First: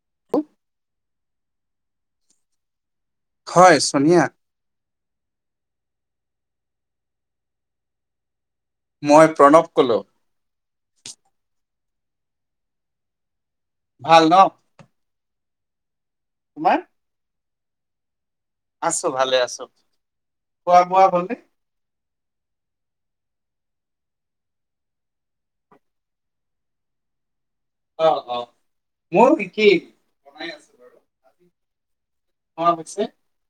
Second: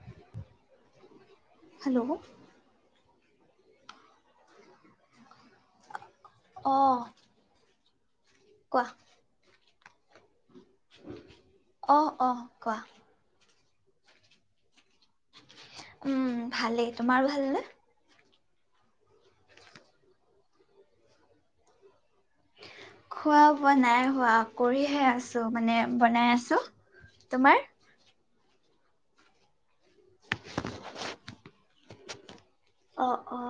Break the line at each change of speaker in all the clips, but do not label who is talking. [inaudible]
Hello!
হয়, চনিয়া।
অ'।
মই প্ৰণৱ। কলোঁ।
অ', অ', কোৱা।
ভাল ন?
ভালেই তোমাৰো ভালনে।
আছোঁ ভালে আছোঁ খোৱা-বোৱা হল নে?
খোৱা-বোৱা নাই হোৱা কৰিহে আছোঁ মানে বনাই আছোঁ তোমাৰ?
অ মোৰ কি কি বনাই আছোঁ বাৰু। আজি বনোৱা হৈছে
অ অ।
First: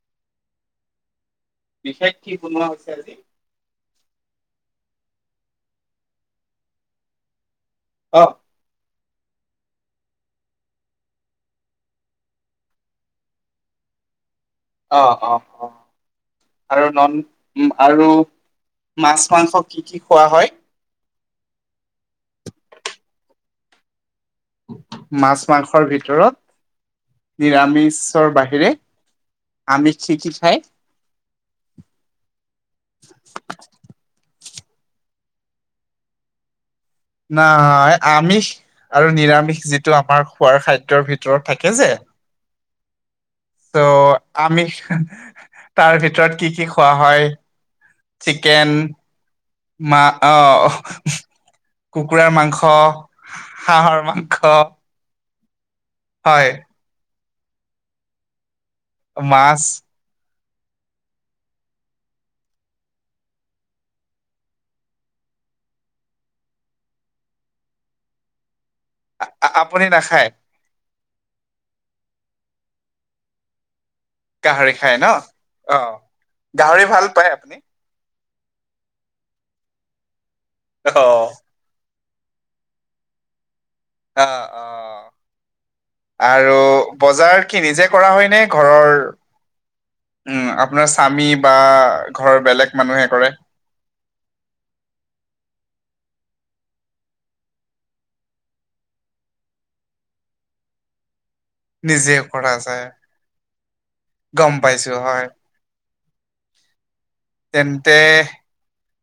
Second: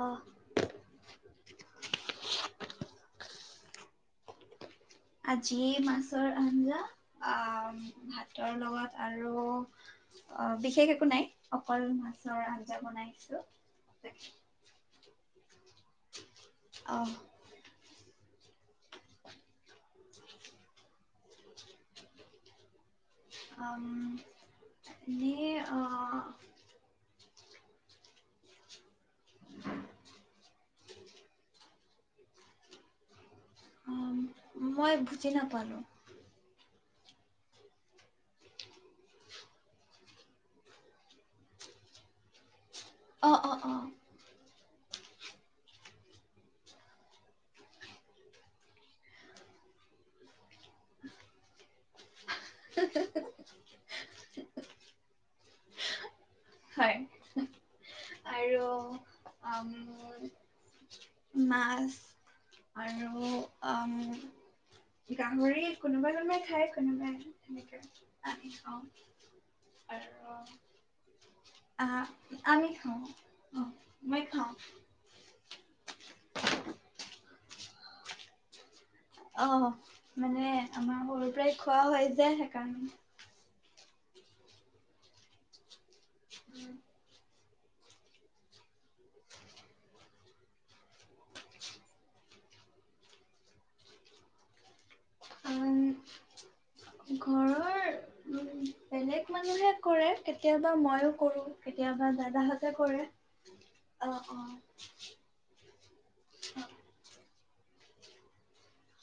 বিশেষ কি বনোৱা হৈছে আজি?
আজি মাছৰ আঞ্জা অ। উম
অ
ভাতৰ লগত। আৰু অ বিশেষ একো নাই অকল মাছৰ আঞ্জা বনাইছোঁ।
অ অ অ। আৰু
অহ
নন আৰু মাছ-মাংস কি কি। খোৱা হয়।
[inaudible] অ অ।
মাছ-মাংসৰ ভিতৰত? নিৰামিষৰ বাহিৰে আমিষ আমি কি কি খায়। [inaudible]
উম মই বুজি নাপালোঁ।
নাই আমিষ আৰু নিৰামিষ যিটো আমাৰ খোৱাৰ খাদ্যৰ ভিতৰত থাকে যে।
অ অ অ
ত আমি। তাৰ ভিতৰত কি কি খোৱা হয়? চিকেন। মা অ। কুকুৰাৰ মাংস হাঁহৰ মাংস।
হয়। আৰু।
মাছ
আম। [unintelligible] মাছ আৰু উম গাহৰি কোনোবাই কোনোবাই খাই কোনোবাই সেনেকে আমি খাওঁ।
আ, আ। আপুনি
আৰু
নাখায়?
আহ, আমি খাওঁ, অ'। মই খাওঁ
গাহৰি খাই নহ অ', গাহৰি ভাল পায়, আপুনি?
অহ। মানে, আমাৰ
অ'
সৰুৰ পৰাই খোৱা হয়। যে, সেইকাৰণে।
আ, অ'। আৰু বজাৰ। কি, নিজে কৰা হয় নে? ঘৰৰ, উ'ম, আপোনাৰ স্বামী বা ঘৰৰ বেলেগ মানুহে কৰে?
উ'ম। ঘৰৰ, উ'ম, বেলেগ মানুহে কৰে। কেতিয়াবা, মইওঁ কৰোঁ। কেতিয়াবা
নিজে কৰা
দাদাহঁতে
যায়।
কৰে। অ',
গম
অ'।
পাইছো হয়। তেন্তে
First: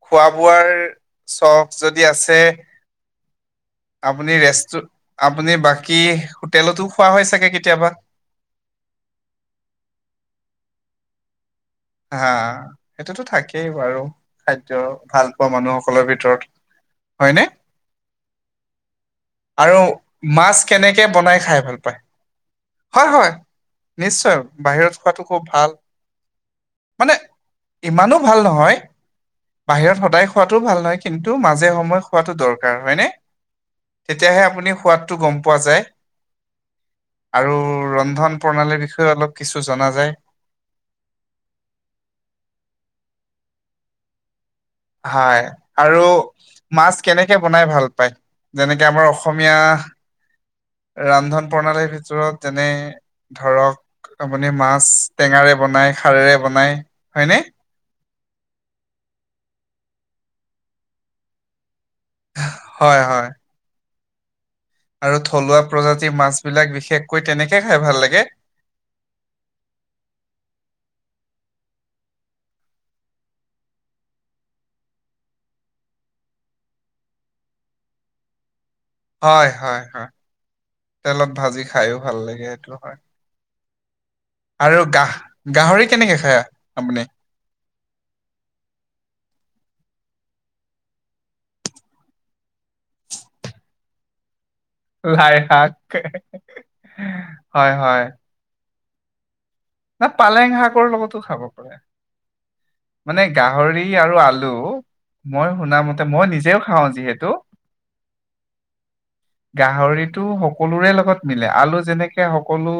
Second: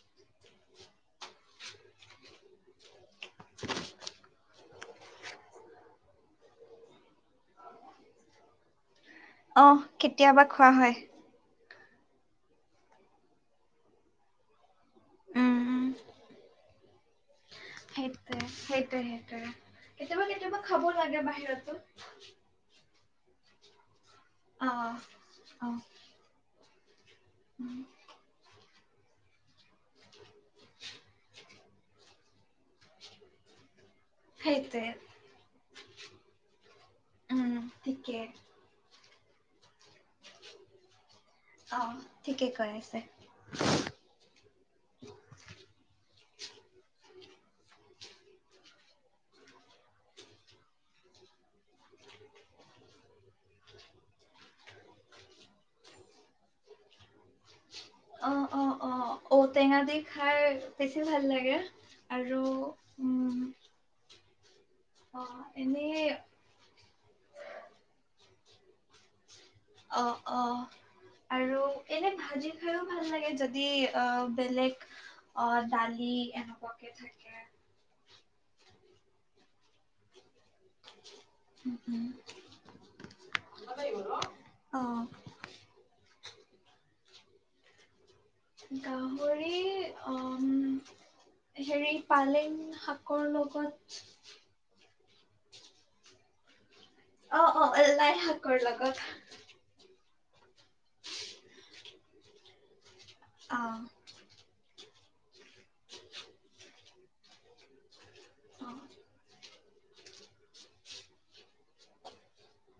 খোৱা-বোৱাৰ চখ যদি আছে আপুনি ৰেষ্টু আপুনি, বাকী, হোটেলতো খোৱা হয়, চাগে, কেতিয়াবা।
অ'হ, কেতিয়াবা খোৱা হয়।
হা, সেইটোতো থাকেই বাৰু, খাদ্য ভাল পোৱা
উম
মানুহসকলৰ ভিতৰত, হয়নে?
সেইটোৱেই, সেইটোৱেই, সেইটোৱেই।
আৰু মাছ
কেতিয়াবা-কেতিয়াবা খাব
কেনেকে
লাগে, বাহিৰতো
হয়-হয়। নিশ্চয়,
অ
বাহিৰত খোৱাটো খুব
অ
ভাল মানে ইমানো ভাল নহয় বাহিৰত সদায় খোৱাটোও ভাল নহয়। কিন্তু, মাজে-সময়ে খোৱাটো দৰকাৰ, হয়নে? তেতিয়াহে আপুনি
সেইটোৱে
সোৱাদটো গম পোৱা যায়।
উম
আৰু,
ঠিকে
ৰন্ধন-প্ৰণালীৰ বিষয়ে অলপ কিছু জানা যায়
অ', ঠিকেই কৈ আছে।
হয়। আৰু মাছ কেনেকে বনাই ভাল পায়? যেনেকে, আমাৰ অসমীয়া ৰান্ধন-প্ৰণালীৰ ভিতৰত, যেনে ধৰক, আপুনি মাছ টেঙাৰে বনায়, খাৰেৰে বনায়, হয়নে?
অ', অ', অ'। ঔ-টেঙা দি খাই, বেছি ভাল লাগে। আৰু
হয়-হয়।
উম
আৰু,
অ
থলুৱা
এনেই
প্ৰজাতিৰ মাছবিলাক, বিশেষকৈ, তেনেকৈ খাই ভাল লাগে।
অ', অ'। আৰু, এনে ভাজি খাইও ভাল লাগে। যদি, আ, বেলেগ, আ, দালি এনেকুৱাকে থাকে।
হয়, হয়, হয়। তেলত ভাজি
উম,
খায়ো
উম,
ভাল লাগে। সেইটো হয়।
[unintelligible]
আৰু,
অ
গাহ, গাহৰি কেনেকৈ খাই? আপুনি?
গাহৰি উম, হেৰি পালেং শাকৰ লগত
লাই শাক।
অ, অ,
হয় হয়
লাই শাকৰ লগত [unintelligible]
পালেং শাকৰ লগতো খাব পাৰে। মানে
অ
গাহৰি আৰু আলু। মই শুনা মতে, মই নিজেও খাওঁ যিহেত [unintelligible]
অ।
গাহৰিতো সকলোৰে লগত মিলে, আলু যেনেকে সকলো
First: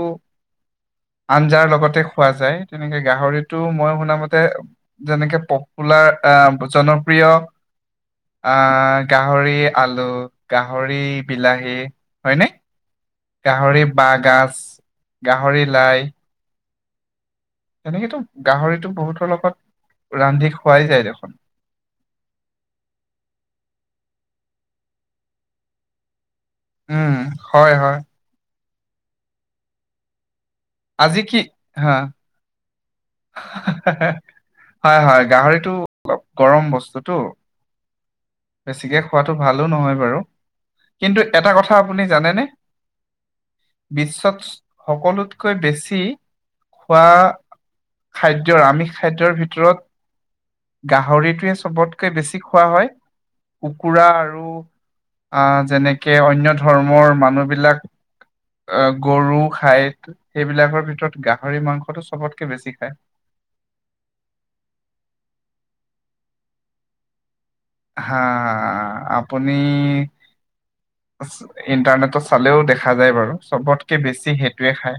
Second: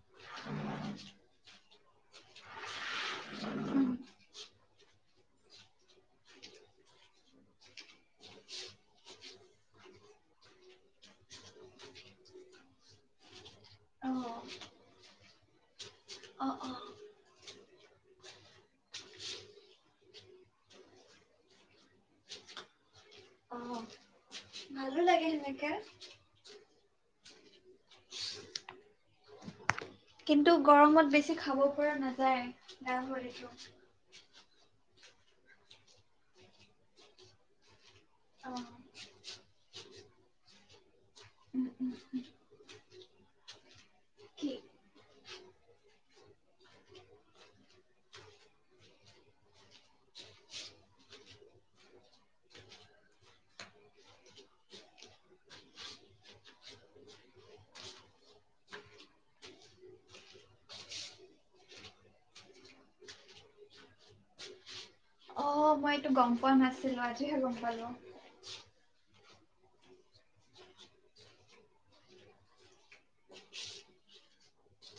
আঞ্জাৰ লগত তে খোৱা যায়। তেনেকে গাহৰিতটো
উম
মই শুনা মতে যেনেকে পপুলাৰ আ' জনপ্ৰিয়, আ' গাহৰি আলু, গাহৰি বিলাহী হয়নে। গাহৰি বাঁহ
অ',
গাজ, গাহৰি লাই।
অ',
তেনেকেতো গাহৰিটো বহুতৰ লগত, ৰান্ধি খোৱাই যায় দেখোন।
অ, ভালো লাগে সেনেকে।
উম, হয় হয়।
কিন্তু গৰমত
আজি
বেছি
কি
খাব পৰা
হা
নাযায়। গাহৰিটো।
হয় হয় গাহৰিটো অলপ গৰম বস্তুটো।
অ'।
বেছিকে খোৱাটো ভালো নহয় বাৰু। কিন্তু এটা
উম,
কথা
উম,
আপুনি জানেনে? বিশ্বত
কি
সকলোতকৈ বেছি খোৱা, খাদ্যৰ আমি খাদ্যৰ ভিতৰত গাহৰিটোৱেই চবতকে বেছি খোৱা হয়, কুকুৰা আৰু আ'যেনেকে অন্য ধৰ্মৰ মানুহবিলাক অ, গৰু খাই সেইবিলাকৰ ভিতৰত গাহৰি মাংসটো চবতকে বেছি খায়।
অ, মই এইটো গম পোৱা নাছিলো আজিহে গম পালোঁ।
হা আপ আপুনি ইন্টাৰনেটত চালেও দেখা দেখা যায় বাৰু, চবতকে বেছি সে সেইটোৱেই খায়।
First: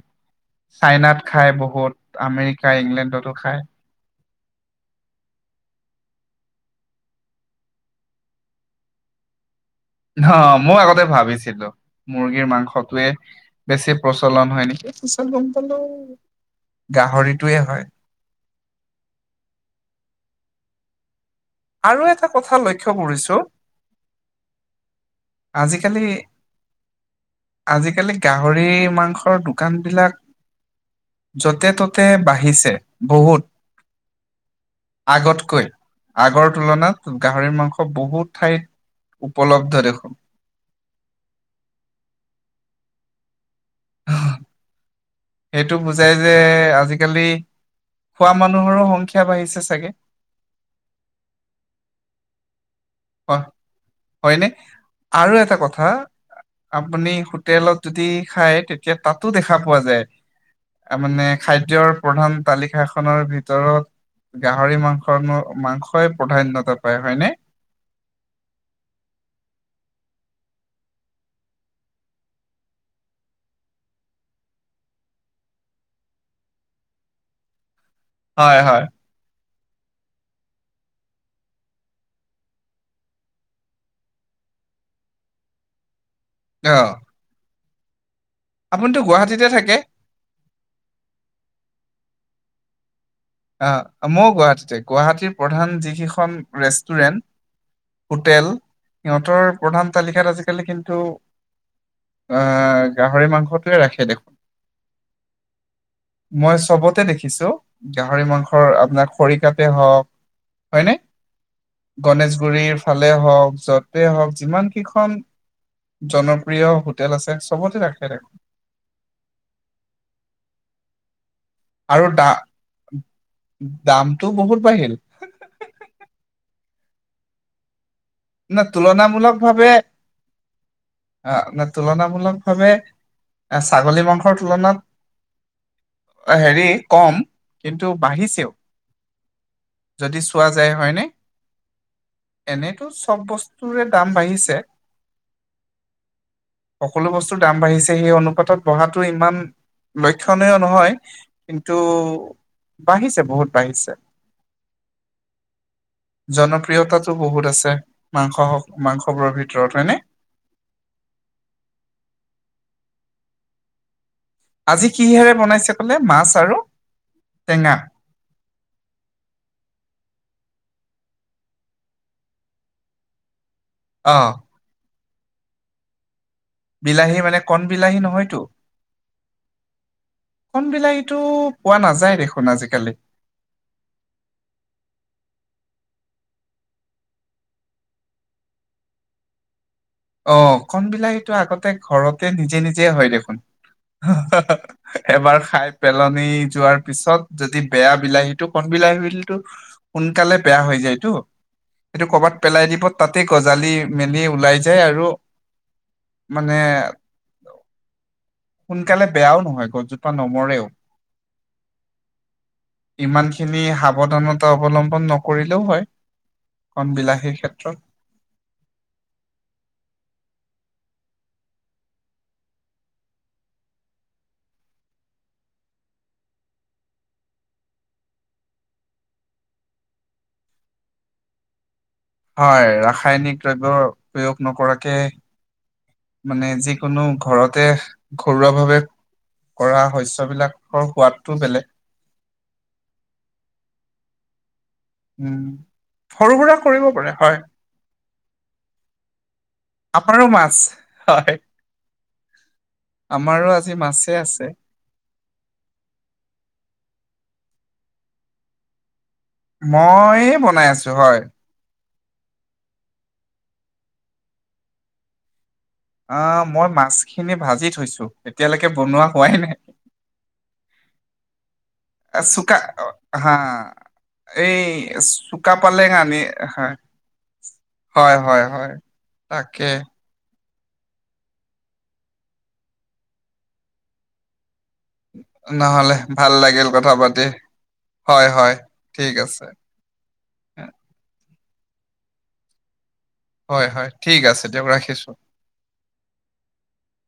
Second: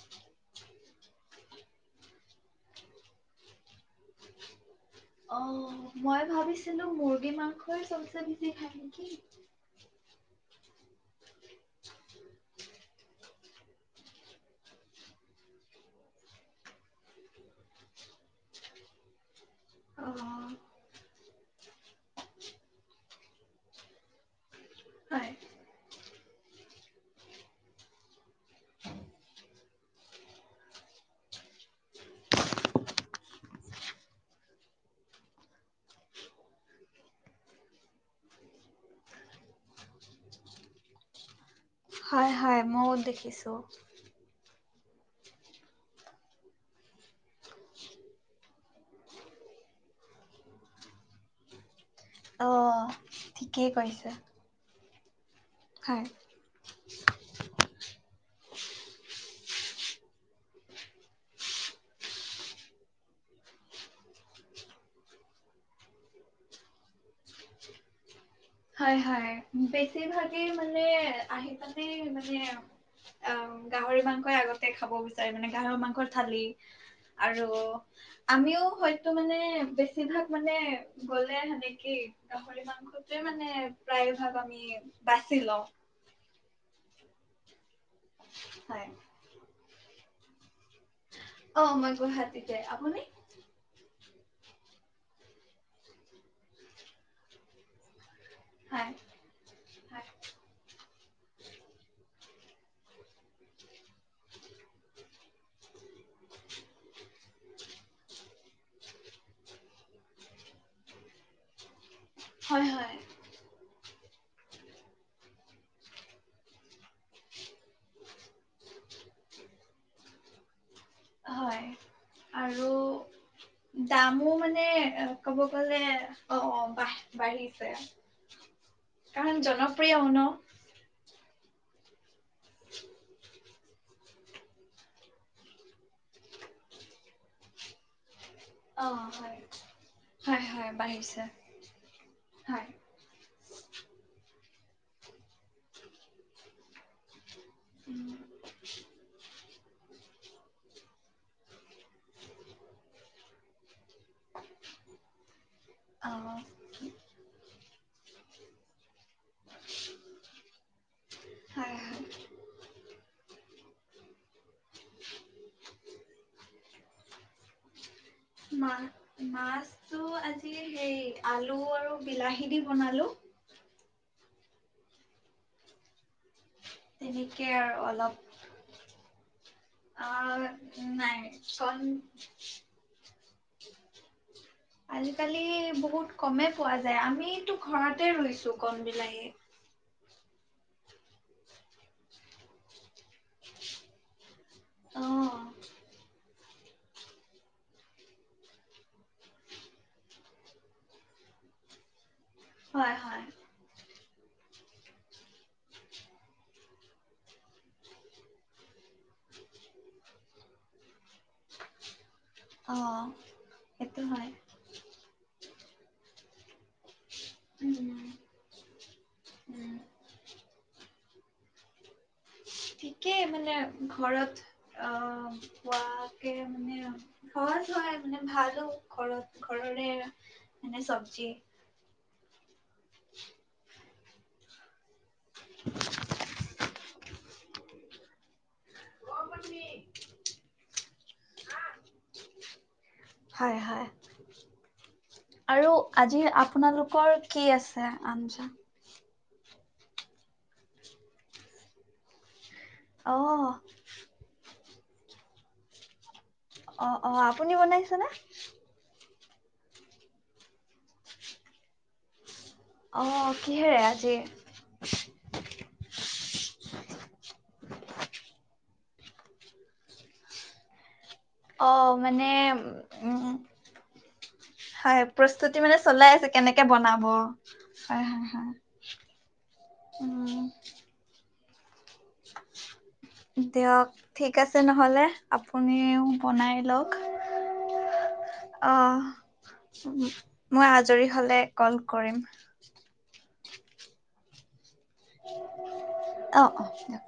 চাইনাত খাই বহুত, আমেৰিকা, ইংলেণ্ডতো খায়।
অ, মই ভাবিছিলো মুৰ্গী মাংসই চবচে বেছি খায় নেকি।
অ, মই আগতে ভাবিছিলো মুৰ্গীৰ মাংসটোৱে বেছি প্ৰচলন হয় নেকি পিছত গম পালো, গাহৰিটোৱে হয়।
অ'।
আৰু এটা কথা লক্ষ্য কৰিছোঁ।
হয়।
আজিকালি, আজিকালি গাহৰি মাংসৰ দু দোকান বিলাক য'তে ত'তে বাঢ়িছে বহুত আগতকৈ আগৰ তুলনাত গাহৰি মাংস বহুত ঠাইত উপলব্ধ দেখো।
হয় হয় ময়ও দেখিছো।
সেইটো বুজাই যে আজিকালি খোৱা মানুহৰো সংখ্যা বাঢ়িছে চাগে।
অ'।
হয়
ঠিকেই কৈছে।
হয়নে আৰু এটা কথা,
হয়।
আপুনি হোটেলত যদি খাই তেতিয়া তাতো দেখা পোৱা যায় মানে খাদ্যৰ প্ৰধান তালিকাখনৰ ভিতৰত গাহৰি মাংস মাংসই প্ৰধান্যতা পায় হয়নে?
হয় হয় বেছিভাগে মানে আহি পালে মানে অ গাহৰি মাংসই আগতে খাব বিচাৰে মানে গাহৰি মাংসৰ থালি আৰু
হয়
আমিও
হয়
হয়তো মানে বেছিভাগ মানে গ'লে সেনে কি গাহৰি মাংসটয়ে মানে মানে প্ৰায় ভাগ আমি বাচি লওঁ
অ
হয়
আপুনিতো গুৱাহাটীতে থাকে
অ মই গুৱাহাটীতে আপুনি
মই গুৱাহাটীতে গুৱাহাটীৰ প্ৰধান যিকেইখন ৰেষ্টুৰেণ্ট হোটেল
হয়
সিহঁতৰ প্ৰধান
হয়
তালিকাত আজিকালি কিন্তু আহ গাহৰি মাংসটোৱে ৰাখে দেখোন মই চবতে দেখিছো গাহৰি মাংসৰ আপোনাৰ খৰিকাপে হওক হয় ন
হয়
গণেশগুৰিৰ
হয়
ফালে হওক য'ত হওক যিমান কেইখন জনপ্ৰিয় হোটেল আছে চবতে ৰাখে দেখোন
হয়
আৰু দা
আৰু
দামটো
দামো
বহুত
মানে
বাঢ়িল
ক'ব গ'লে অ বা বাঢ়িছে
ন
কাৰণ
তুলনামূলক ভাৱে
জনপ্ৰিয়ও ন
অ নে তুলনামূলক হব [unintelligible] ছাগলী মাংসৰ তুলনাত হেৰি কম কিন্তু বাঢ়িছে
অ হয় হয়
চোৱা
হয়
যায় হয়নে
বাঢ়িছে হয়
এনেতো চব বস্তুৰে দাম বাঢ়িছে সকলো বস্তু দাম বাঢ়িছে সেই
উম
অনুপাতত বঢ়াটো ইমান ল্যক্ষণীয় নহয় কিন্তু বাঢ়িছে বহুত বাঢ়িছে
অ
জনপ্ৰিয়তাটো বহুত আছে মাংস হওক মাংস খবৰৰ ভিতৰত হয়নে
হয় হয়
আজি কিহেৰে বনাইছে কলে মাছ আৰু টেঙা
হেই আলু আৰু বিলাহী দি বনালো
অ বিলাহী মানে
তেনেকে
কণ
আৰু
বিলাহী নহয়তো
অলপ
কণ
আহ
বিলাহীটো
নাই
পোৱা
চন
নাযায় দেখোন আজিকালি
আজিকালি ব বহুত কমে পোৱা যায় আমিতো ঘৰতে ৰুইছো কম বিলাহী
অ কন বিলাহীটো আগতে ঘৰতে নিজে নিজে হয় দেখোন
অ
এবাৰ খাই পেলনি যোৱাৰ পিছত যদি বেয়া বিলাহীতটো কন বিলাহী বিলো সোনকালে বেয়া হৈ যায়তো সেইটো কৰ'বাত পেলাই দিব
হয়
তাতে
হয়
গজালি মেনি ওলাইছে সেই আৰু মানে সোনকালে বেয়াও নহয় গছ জোপা নমৰেও।
অ
ইমান খিনি
সেইটো হয়
সাৱধানতা অৱলম্বন নকৰিলে। হয় কণ বিলাহ। সেই ক্ষেত্ৰত
উম উ ঠিকেই মানে ঘৰত অহ খোৱাকে মানে সহজ হয় মানে ভালো ঘৰত ঘৰৰে মানে চব্জি।
হয় ৰাসায়নিক দ্ৰব্য প্ৰয়োগ নকৰাক কে মানে যিকোনো ঘৰতে ঘৰুৱা ভাৱে কৰা শস্যবিলাকৰ সোৱাদটো বেলেগ।
হয়
উম
[inaudible] আৰু আজি
সৰু সুৰা কৰিব পাৰে
আপোনালোকৰ
হয়
কি আছে? আঞ্জা,
আপাৰৰ মাছ হয়।
অ
আমাৰো আজি মাছে আছে।
অ-অ আপুনি বনাইছেনে?
মই বনাই আছো হয়।
অহ কিহেৰে আজি?
আহ মই মাছখিনি ভাজি থৈছো এতিয়ালৈকে বনোৱা হোৱাই নাই।
অ মানে
চুকা
উ
হা এই
হয়
চুকা
প্ৰস্তুতি মানে
পালেং
চলাই
আনি
আছে কেনেকে
হয়
বনাব
হয় হয়
হয়-হয়-হয়,
হয় তাকে
অহ দিয়ক ঠিক আছে। নহলে আপুনি
নহ'লে ভাল লাগিল
বনাইলক
কথা পাতি হয় হয়
অ
ঠিক আছে
মইজৰি হলে কল কৰিম
হয়-হয় ঠিক আছে দিয়ক ৰাখ
অ-অ দিয়া।